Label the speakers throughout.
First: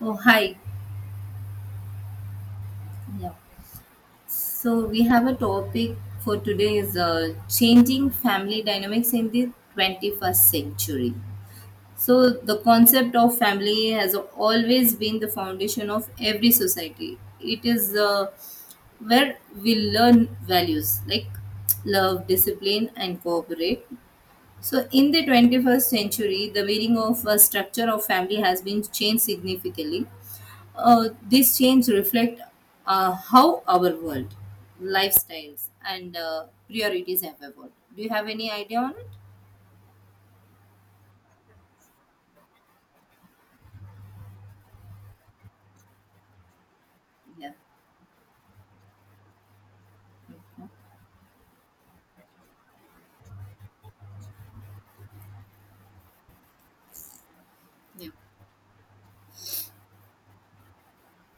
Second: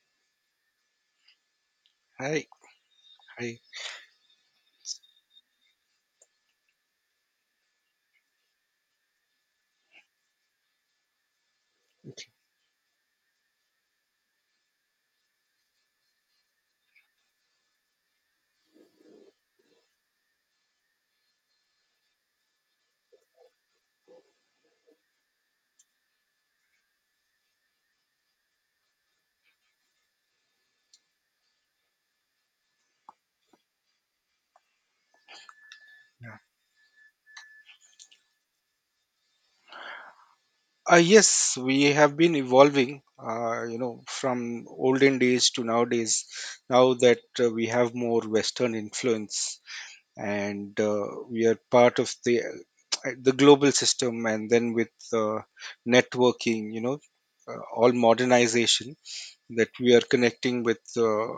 Speaker 1: Oh, hi.
Speaker 2: Hi,
Speaker 1: Yeah.
Speaker 2: hi.
Speaker 1: So we have a topic for today is changing family dynamics in the 21st century. So the concept of family has always been the foundation of every society. It is where we learn values like love, discipline, and cooperate. So, in the 21st century, the meaning of a structure of family has been changed significantly. These changes reflect how our world, lifestyles, and
Speaker 2: Yeah.
Speaker 1: priorities have evolved. Do you have any idea on it?
Speaker 2: Yes, we have been evolving, from olden days to nowadays. Now that
Speaker 1: Yeah.
Speaker 2: we have more Western influence,
Speaker 1: No?
Speaker 2: and we are part of the the global system, and then with networking, all
Speaker 1: Yeah.
Speaker 2: modernization that we are connecting with.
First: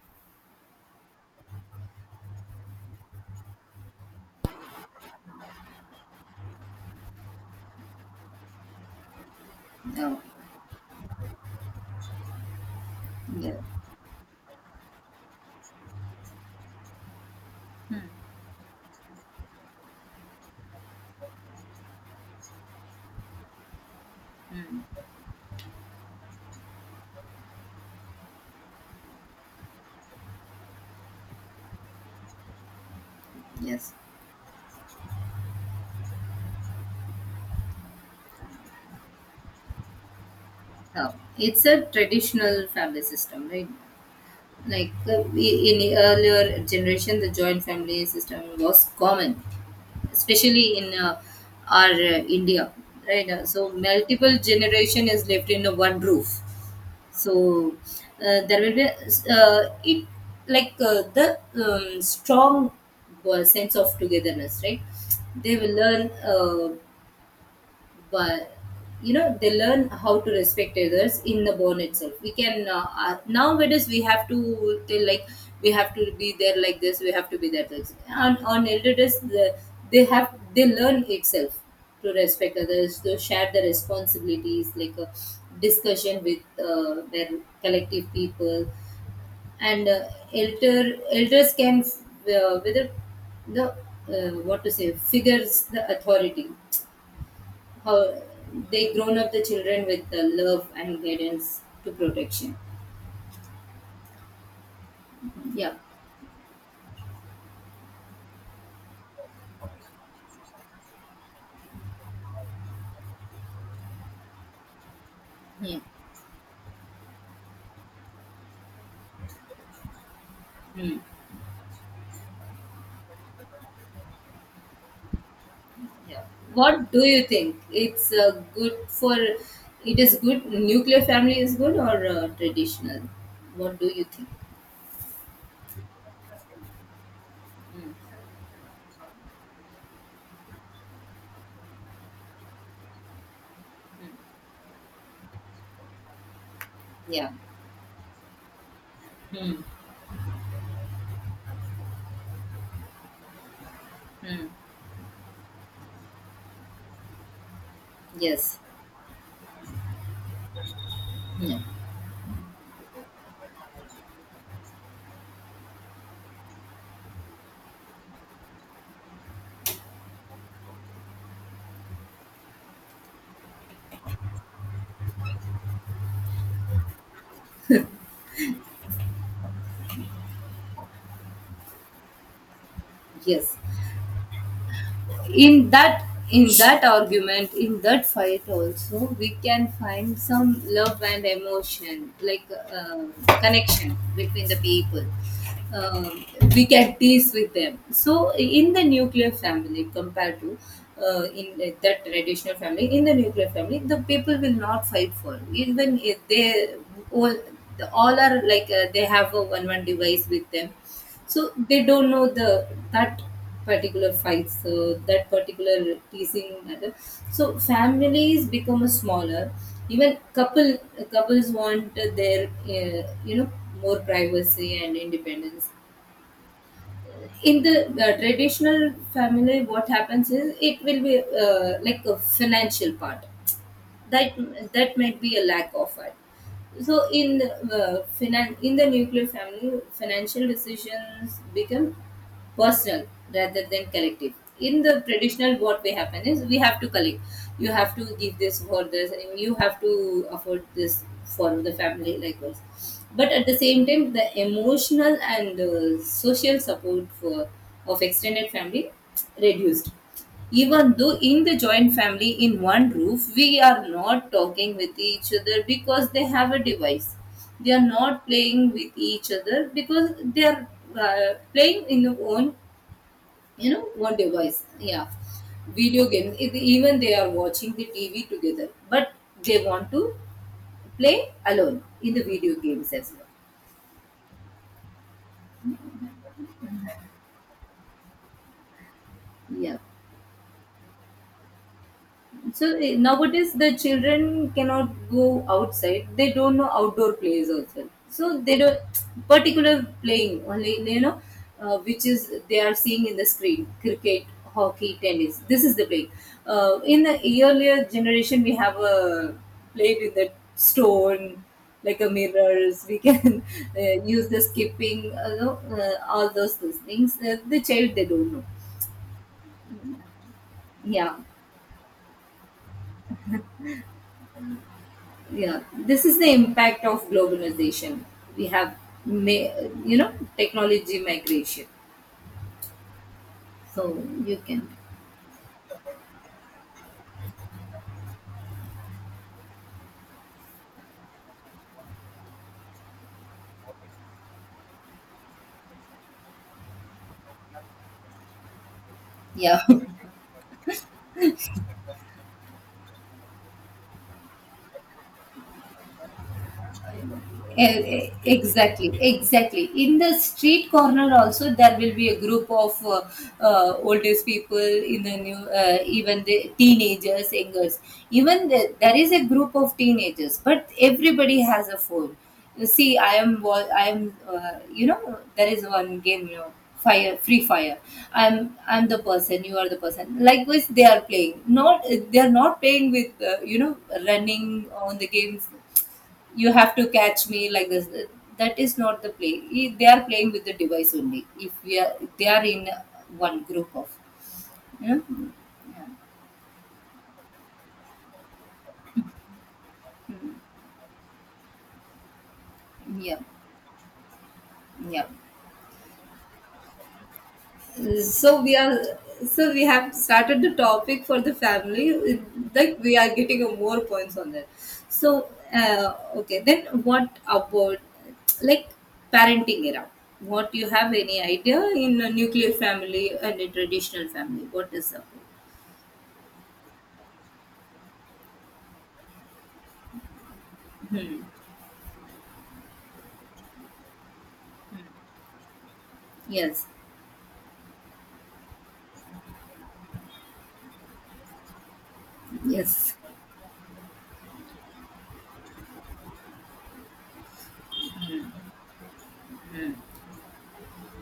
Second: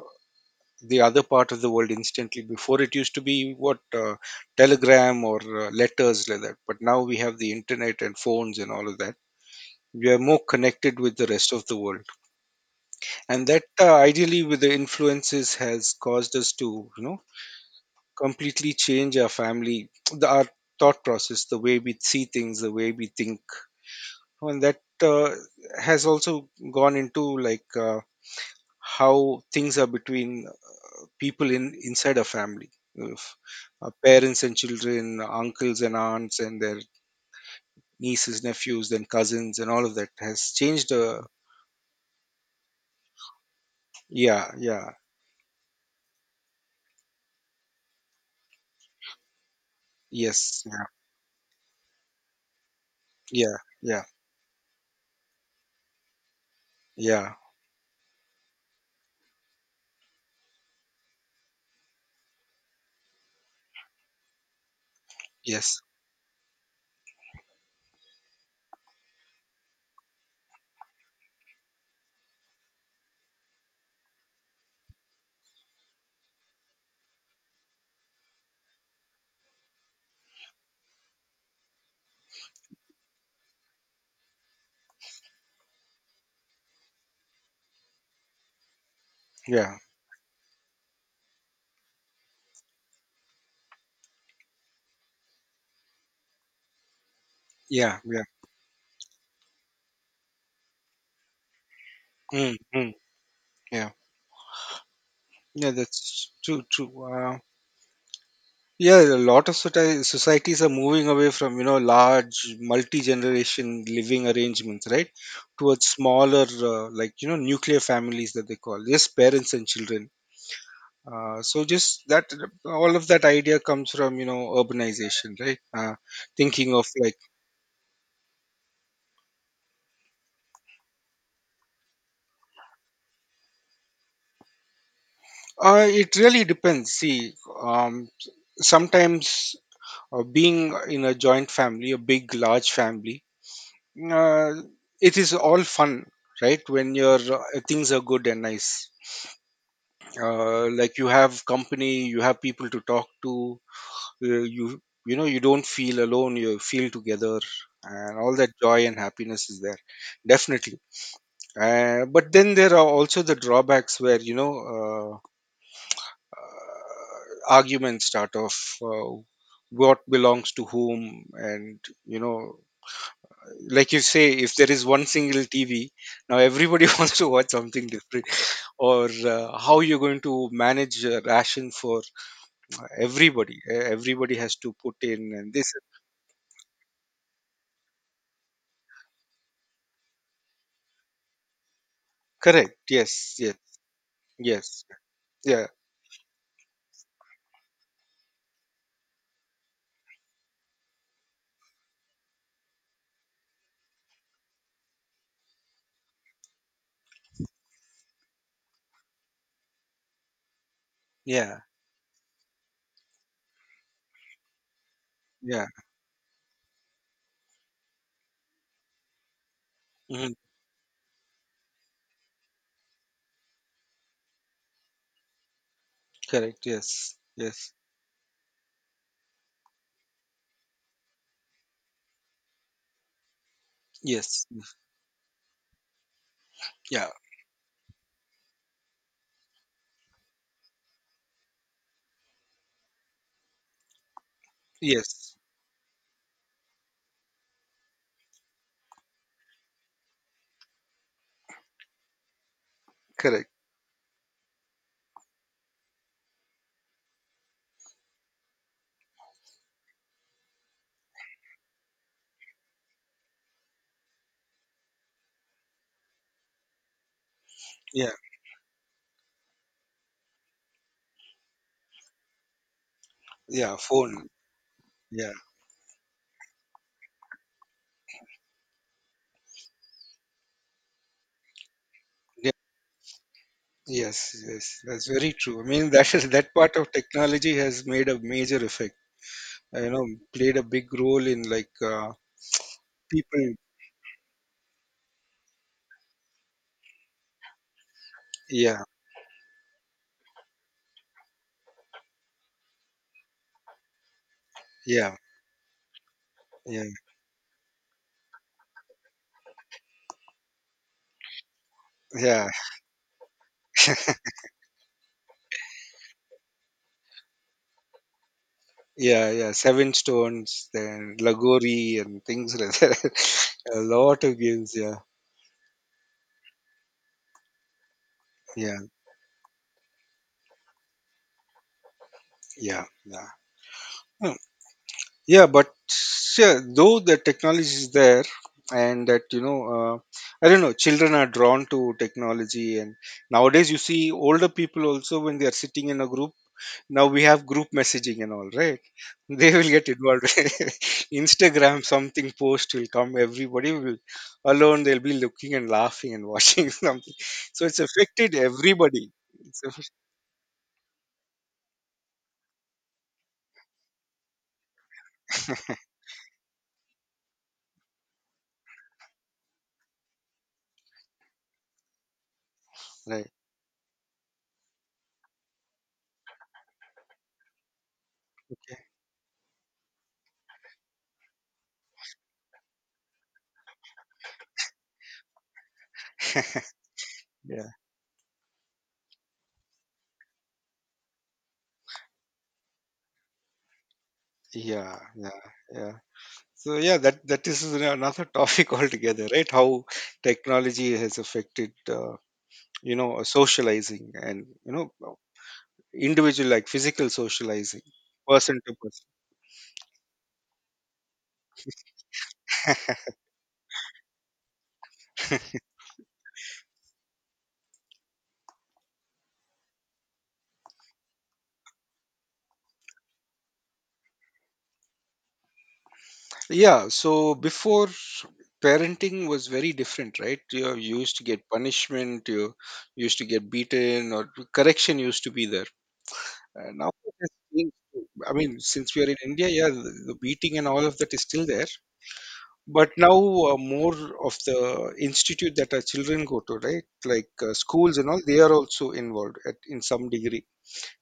Speaker 2: The other part of the world instantly before it used to be what telegram or letters like that, but now we have the internet and phones and all of that. We are
Speaker 1: Oh,
Speaker 2: more connected with the rest of the world, and
Speaker 1: yeah.
Speaker 2: that ideally with the influences has caused us to
Speaker 1: Hmm.
Speaker 2: completely change our our thought process, the way we see things, the way we think. And
Speaker 1: Hmm.
Speaker 2: that has also gone into how things are between people in inside a family of
Speaker 1: Yes.
Speaker 2: parents and children, uncles and aunts and their nieces, nephews, then cousins, and all of that has changed,
Speaker 1: Oh, it's a traditional family system, right?
Speaker 2: yeah, yeah.
Speaker 1: Like in the earlier generation, the joint family system was common,
Speaker 2: Yes.
Speaker 1: especially
Speaker 2: Yeah,
Speaker 1: in our India, right?
Speaker 2: yeah,
Speaker 1: So
Speaker 2: yeah,
Speaker 1: multiple generation is lived in one roof. So
Speaker 2: yeah.
Speaker 1: there will be it like the strong sense of togetherness, right? They will
Speaker 2: Yes.
Speaker 1: learn, but you know, they learn how to respect others in the bond itself. We can, nowadays, we have to tell like we have to be there like this, we have to be there like this. On elder days, the, they have, they learn itself to respect others, to share the responsibilities, like a discussion with their collective people,
Speaker 2: Yeah,
Speaker 1: and elders can, whether the, what to say, figures, the authority,
Speaker 2: yeah,
Speaker 1: how
Speaker 2: yeah.
Speaker 1: they grown up the children with the love and guidance to protection.
Speaker 2: Mm, mm, yeah, yeah,
Speaker 1: Yeah.
Speaker 2: that's true. Yeah, a lot of societies are moving away from, you know, large multi-generation living arrangements, right,
Speaker 1: Hmm.
Speaker 2: towards smaller like, you know, nuclear families that they call, just parents and children.
Speaker 1: Hmm.
Speaker 2: So just that, all of that idea comes from, you know, urbanization, right?
Speaker 1: Yeah.
Speaker 2: Thinking of
Speaker 1: What do you think? It's good for, it is good, nuclear family is good, or traditional? What do you think?
Speaker 2: it really depends, see.
Speaker 1: Hmm.
Speaker 2: um, Sometimes being in a joint family, a big large family,
Speaker 1: Hmm.
Speaker 2: uh, it is all fun, right, when your
Speaker 1: Yeah.
Speaker 2: things are good and nice.
Speaker 1: Hmm.
Speaker 2: Like, you have company, you have people to talk to. uh,
Speaker 1: Hmm.
Speaker 2: you you know, you don't feel alone, you feel together, and all that
Speaker 1: Yes.
Speaker 2: joy and happiness is there, definitely.
Speaker 1: Yeah.
Speaker 2: But then there are also the drawbacks where, you know, uh, arguments start off. What belongs to whom? And, you know, like you say, if there is one single tv, now everybody wants to watch something different. Or how you're going to manage ration for
Speaker 1: Yes.
Speaker 2: everybody. Everybody has to put in, and
Speaker 1: In
Speaker 2: this,
Speaker 1: that, in that argument, in that fight also we can find some love and emotion, like
Speaker 2: correct, yes, yes.
Speaker 1: connection between the
Speaker 2: Yes.
Speaker 1: people.
Speaker 2: Yeah,
Speaker 1: Um, we can tease with them. So in the nuclear family, compared to in that traditional family, in the nuclear family the people will not fight. For even if they all, all are like they have a one device with them, so
Speaker 2: yeah,
Speaker 1: they don't know the, that particular fights, so that
Speaker 2: yeah.
Speaker 1: particular teasing matter. So families become a smaller. Even
Speaker 2: Hmm.
Speaker 1: couples want their, you know, more privacy and independence.
Speaker 2: Correct, yes,
Speaker 1: In
Speaker 2: yes.
Speaker 1: the traditional family, what happens is it will be like a financial part, that,
Speaker 2: Yes.
Speaker 1: that might be a lack of it. So
Speaker 2: Yeah.
Speaker 1: in the, in the nuclear family financial decisions become personal rather than collective. In the
Speaker 2: Yes.
Speaker 1: traditional, what we happen is we have to collect, you have to give this for this and you have to afford this for the family, likewise. But at
Speaker 2: Correct.
Speaker 1: the same time, the emotional and social support for, of extended family reduced. Even though in the joint family, in one roof, we are not talking with each other because they have a device, they are
Speaker 2: Yeah,
Speaker 1: not playing with each other because they are, playing in their own, you
Speaker 2: yeah,
Speaker 1: know, one
Speaker 2: phone.
Speaker 1: device. Yeah,
Speaker 2: Yeah,
Speaker 1: video games. Even they are watching the tv together, but they want to play alone in the
Speaker 2: yeah,
Speaker 1: video games as
Speaker 2: yes, yes, that's very true. I mean, that is that part of technology has made a major effect.
Speaker 1: well. Yeah.
Speaker 2: You know, played a big role in
Speaker 1: So, nowadays
Speaker 2: people.
Speaker 1: the children cannot go outside. They don't know outdoor plays also. So they don't,
Speaker 2: Yeah,
Speaker 1: particular playing only, you know, which is they are seeing in the screen, cricket, hockey,
Speaker 2: yeah,
Speaker 1: tennis. This is the play.
Speaker 2: yeah,
Speaker 1: In the earlier generation, we have a played with the stone like a
Speaker 2: yeah,
Speaker 1: mirrors. We can use the skipping, you know, all those things. The child they don't know.
Speaker 2: yeah, yeah. Seven Stones,
Speaker 1: Yeah,
Speaker 2: then Lagori, and things like that. A lot of games. Yeah,
Speaker 1: yeah, this is the impact of globalization. We have
Speaker 2: yeah,
Speaker 1: ma- you know, technology, migration,
Speaker 2: yeah, yeah.
Speaker 1: so
Speaker 2: Hmm.
Speaker 1: you can,
Speaker 2: Yeah, but yeah, though the technology is there, and that, you know, I don't know, children are drawn to technology, and nowadays you see older people also when they are sitting in a group. Now we have group messaging and all, right? They
Speaker 1: yeah.
Speaker 2: will get involved. Instagram, something post will come. Everybody will alone. They'll be looking and laughing and watching something. So
Speaker 1: E-
Speaker 2: it's affected
Speaker 1: exactly,
Speaker 2: everybody. It's
Speaker 1: exactly.
Speaker 2: aff-
Speaker 1: In the street corner also, there will be a group of oldest people, in the new, even the teenagers, youngers, even the, there is a group of teenagers but everybody has a phone. You see,
Speaker 2: right.
Speaker 1: I am, you know, there is one game, you know, fire, free fire. i'm
Speaker 2: Yeah.
Speaker 1: i'm the person, you are the person, likewise they are playing, not, they are not playing with, you know, running on the games, you have to catch me like
Speaker 2: Yeah.
Speaker 1: this, that is not the play. They are playing with the device only. If we are, they are in one group of, yeah,
Speaker 2: Yeah. Yeah. So yeah, that that is another topic altogether, right? How technology has affected, you
Speaker 1: yeah,
Speaker 2: know, socializing and, you know,
Speaker 1: yeah.
Speaker 2: individual like physical socializing,
Speaker 1: So we
Speaker 2: person
Speaker 1: are,
Speaker 2: to person.
Speaker 1: so we have started the topic for the family. It- like we are getting more points on that. So okay, then what about like parenting era? What, you have any idea? In a nuclear family and a traditional family, what is up?
Speaker 2: Yeah. So before, parenting was very different, right? You used
Speaker 1: Hmm.
Speaker 2: to get punishment, you used to get beaten, or correction used to be there.
Speaker 1: Yes.
Speaker 2: Now, it has changed. I mean, since we are in India, yeah, the beating and all of that is still there, but
Speaker 1: Yes.
Speaker 2: now more of the institute that our children go to, right, like schools and all, they are also involved at,
Speaker 1: Mm.
Speaker 2: in some degree,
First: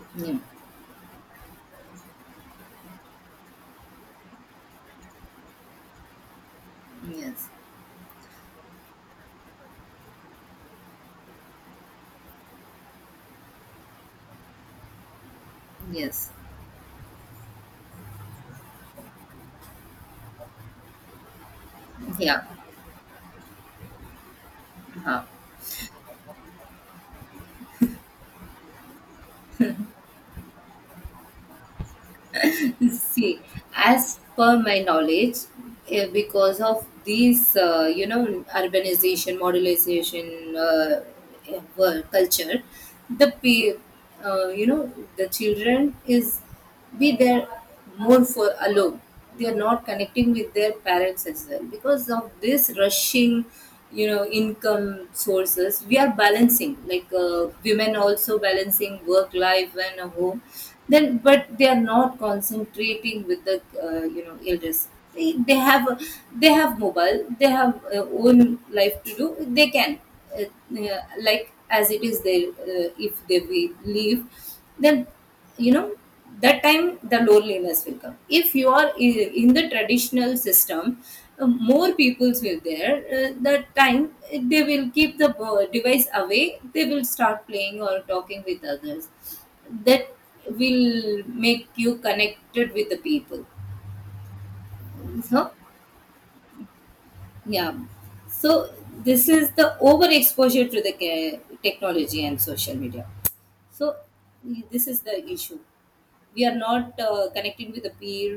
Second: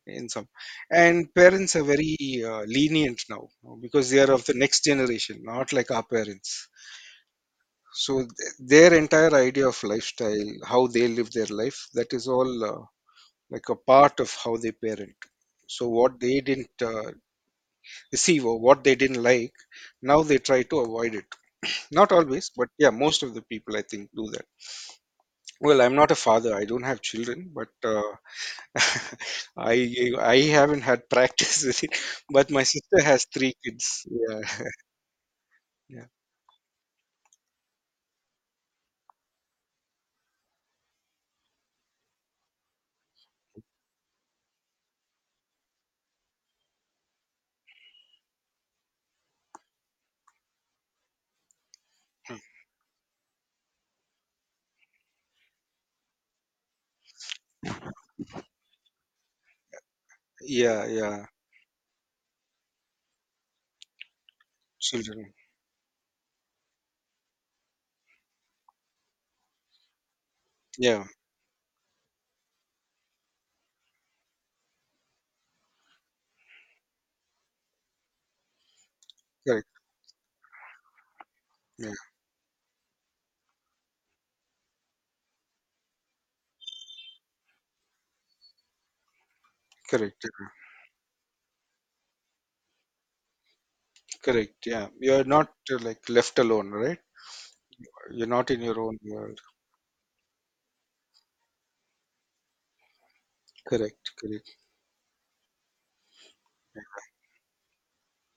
Speaker 2: in
Speaker 1: Yeah.
Speaker 2: some. And parents are very lenient now because they are of the next generation, not like our parents.
Speaker 1: Yes.
Speaker 2: so th- their entire idea of lifestyle, how they live their life, that is all like a part of how they parent. So what
Speaker 1: Yes.
Speaker 2: they didn't receive or what they didn't like, now they try to avoid it. Not
Speaker 1: Yeah.
Speaker 2: always, but yeah, most of the people I think do that.
Speaker 1: Uh-huh.
Speaker 2: Well, I'm not a father. I don't have children, but I haven't had practice with it. But my sister has
Speaker 1: See,
Speaker 2: three
Speaker 1: as
Speaker 2: kids. Yeah,
Speaker 1: per my knowledge,
Speaker 2: yeah,
Speaker 1: because of these, you know, urbanization, modernization, world culture, the you know, the children is be there more for alone, they are not connecting with their parents as well because of this rushing, you know, income sources. We are balancing, like women also balancing work life and a home,
Speaker 2: yeah,
Speaker 1: then,
Speaker 2: yeah.
Speaker 1: but they are not concentrating with the, you know, elders. They,
Speaker 2: Children.
Speaker 1: they have mobile, they have own life to do. They can,
Speaker 2: Yeah,
Speaker 1: like as it is there, if they will leave, then, you know, that time the loneliness will come. If you are in the
Speaker 2: correct.
Speaker 1: traditional system, more
Speaker 2: Yeah,
Speaker 1: peoples will there. That time, they will keep the device away, they will start playing or talking with others, that
Speaker 2: correct. Yeah,
Speaker 1: will make you connected with the people.
Speaker 2: correct. Yeah, you're
Speaker 1: So
Speaker 2: not like left alone, right?
Speaker 1: yeah,
Speaker 2: You're
Speaker 1: so
Speaker 2: not in your own
Speaker 1: this
Speaker 2: world.
Speaker 1: is the overexposure to the technology and social media. So
Speaker 2: Correct. Correct.
Speaker 1: this is the issue. We are not connecting with a peer.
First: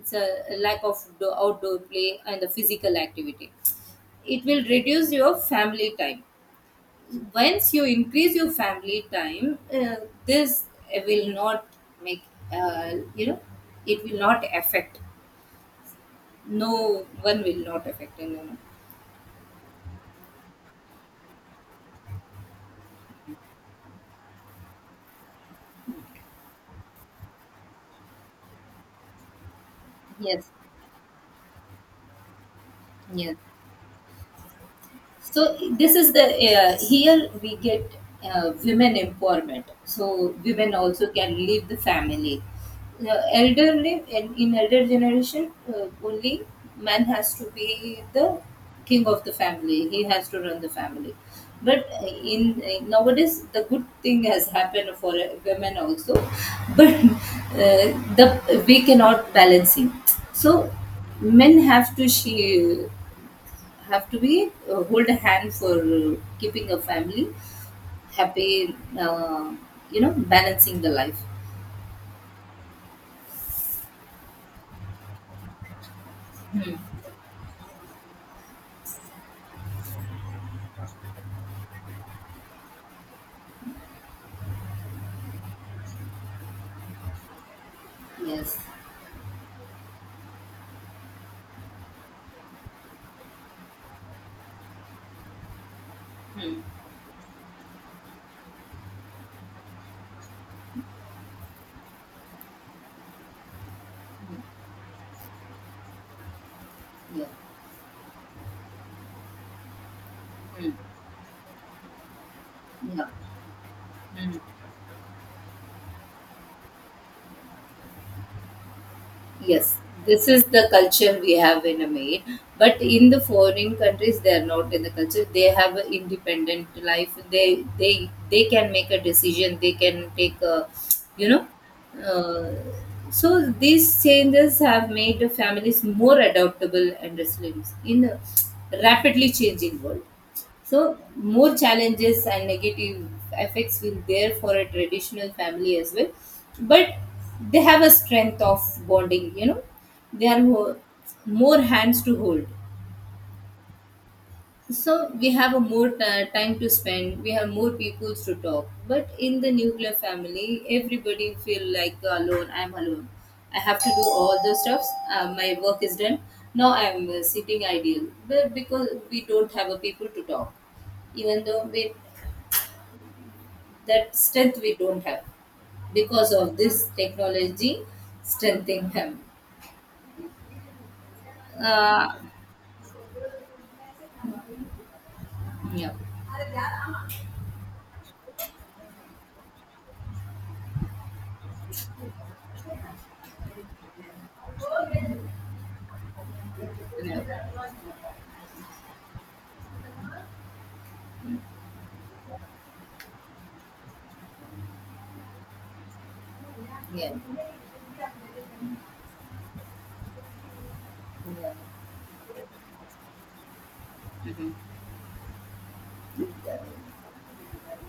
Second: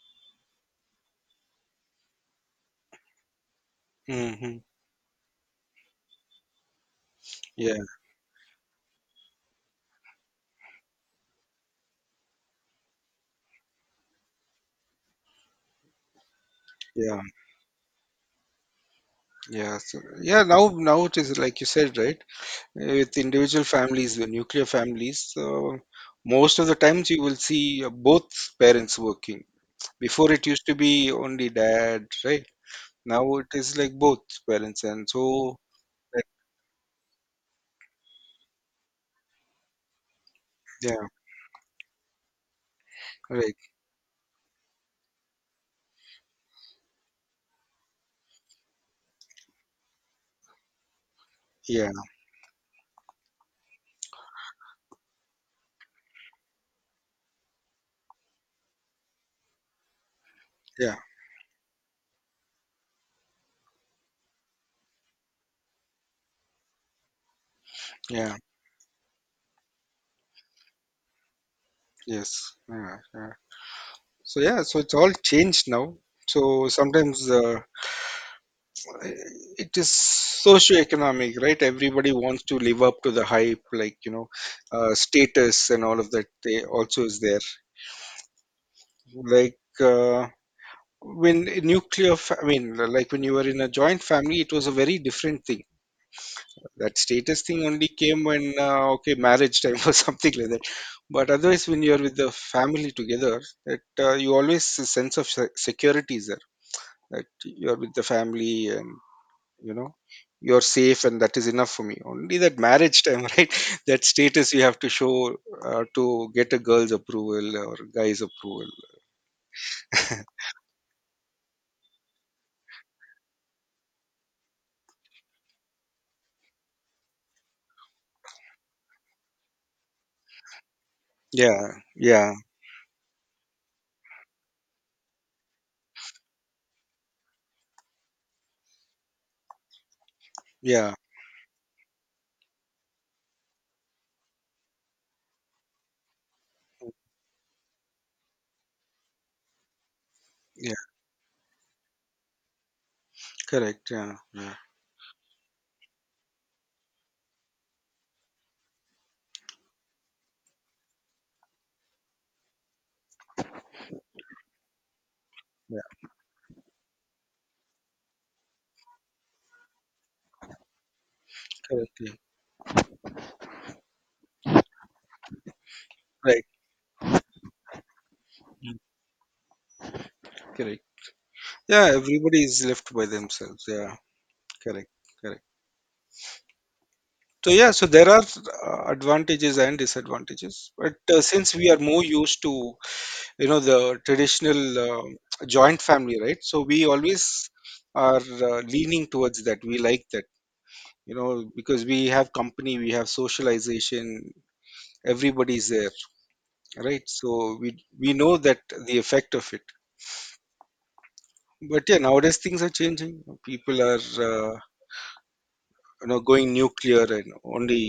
Speaker 1: It's a lack of outdoor play and the physical activity. It
Speaker 2: Hmm.
Speaker 1: will reduce your family time. Once
Speaker 2: Yeah,
Speaker 1: you increase your family time, this will not make, you know, it will not affect. No
Speaker 2: yeah,
Speaker 1: one will not affect anyone.
Speaker 2: yeah. So, yeah, now it is like you said, right? With individual families, the nuclear families, so most of the times you will see both parents working. Before it
Speaker 1: Yes,
Speaker 2: used to be only dad, right? Now
Speaker 1: yes.
Speaker 2: it is like both parents, and so
Speaker 1: So this is the,
Speaker 2: like,
Speaker 1: here we get, women empowerment, so women
Speaker 2: yeah,
Speaker 1: also can leave the family, the
Speaker 2: right,
Speaker 1: elderly, in elder generation, only man has to be the king of the family, he has to run the family. But
Speaker 2: yeah,
Speaker 1: in nowadays the good thing has happened for women also, but uh, the, we cannot balance it. So
Speaker 2: yeah,
Speaker 1: men have to, she have to be, hold a hand for keeping a family
Speaker 2: yeah,
Speaker 1: happy, you know, balancing the life.
Speaker 2: yes, yeah, yeah. So yeah, so it's all changed now. So sometimes it is socio-economic, right? Everybody wants to live up to the hype, like, you know, status and all of that. They also is there.
Speaker 1: Yes.
Speaker 2: Like when I mean, like, when you were in a joint family, it was a very different thing.
Speaker 1: Hmm.
Speaker 2: That status thing only came when, okay, marriage time or something like that. But otherwise, when you're with the family together, that you always a sense of security is there,
Speaker 1: Yeah.
Speaker 2: that you're with the family, and, you know, you're
Speaker 1: Hmm.
Speaker 2: safe, and that is enough for me. Only that marriage
Speaker 1: Yeah.
Speaker 2: time, right, that
Speaker 1: Hmm.
Speaker 2: status you have to show to get a girl's approval or guy's approval.
Speaker 1: Yes, this is the culture we have in a maid. But in the foreign countries, they are not in the culture. They have an independent life. They can make a decision. They can take a, you know.
Speaker 2: Yeah, yeah,
Speaker 1: Uh, so these changes have made the families more adaptable and resilient in a rapidly changing world.
Speaker 2: yeah,
Speaker 1: So, more challenges and negative effects will there for a traditional family as well. But they have a strength of bonding, you know, they are
Speaker 2: yeah.
Speaker 1: more, more hands to hold.
Speaker 2: Correct. Yeah. Yeah.
Speaker 1: So, we have a more time to spend, we have more people to talk. But in the nuclear family, everybody feel like alone, I'm alone. I have to do all the stuffs. My work is
Speaker 2: Yeah.
Speaker 1: done. Now I'm sitting idle, but because we don't have a people to talk, even though we,
Speaker 2: Correct. Yeah.
Speaker 1: that strength we don't have, because
Speaker 2: Right.
Speaker 1: of this technology
Speaker 2: Mm.
Speaker 1: strengthening him.
Speaker 2: Correct. Yeah.
Speaker 1: Uh,
Speaker 2: Everybody is left by themselves. Yeah. Correct. Correct.
Speaker 1: yeah,
Speaker 2: So yeah. So there are advantages and disadvantages. But since we are more used to, you know, the traditional joint family, right? So we always
Speaker 1: yeah,
Speaker 2: are leaning towards that. We like that. You know, because we have company, we have socialization. Everybody's there, right?
Speaker 1: yeah, yeah.
Speaker 2: So we know that the effect of it. But yeah, nowadays things are changing. People are
Speaker 1: Mhm.
Speaker 2: you know, going nuclear, and only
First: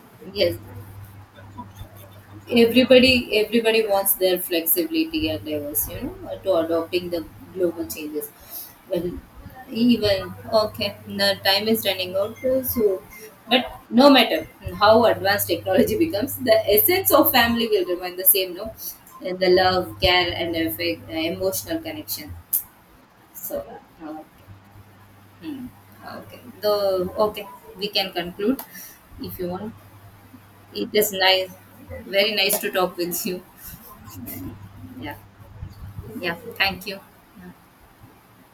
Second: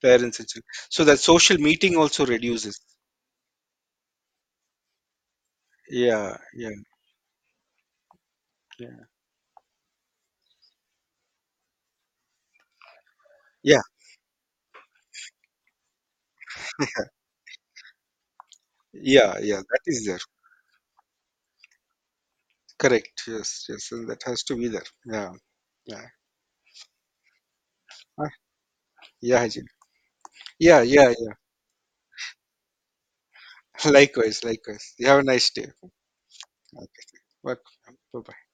Speaker 2: parents and
Speaker 1: Yes.
Speaker 2: so that social meeting also reduces.
Speaker 1: Everybody, everybody wants their flexibility and diverse, you know,
Speaker 2: Yeah,
Speaker 1: to
Speaker 2: yeah,
Speaker 1: adopting the global changes.
Speaker 2: yeah,
Speaker 1: Well, even okay, the time is running out, so, but
Speaker 2: yeah,
Speaker 1: no matter how advanced technology becomes, the essence of family will remain the same, no,
Speaker 2: yeah,
Speaker 1: and the
Speaker 2: yeah. That
Speaker 1: love,
Speaker 2: is there.
Speaker 1: care and affect, emotional connection.
Speaker 2: Correct.
Speaker 1: So
Speaker 2: Yes, yes, and
Speaker 1: uh,
Speaker 2: that has to be there. Yeah,
Speaker 1: hmm,
Speaker 2: yeah,
Speaker 1: okay, the, okay, we can
Speaker 2: ah,
Speaker 1: conclude if
Speaker 2: yeah,
Speaker 1: you
Speaker 2: Haji.
Speaker 1: want.
Speaker 2: Yeah,
Speaker 1: It is
Speaker 2: yeah, yeah.
Speaker 1: nice, very nice to talk with you.
Speaker 2: Likewise, likewise. You
Speaker 1: Yeah.
Speaker 2: have a nice day.
Speaker 1: Yeah, thank you.
Speaker 2: Okay.
Speaker 1: Yeah.
Speaker 2: Welcome. Bye bye.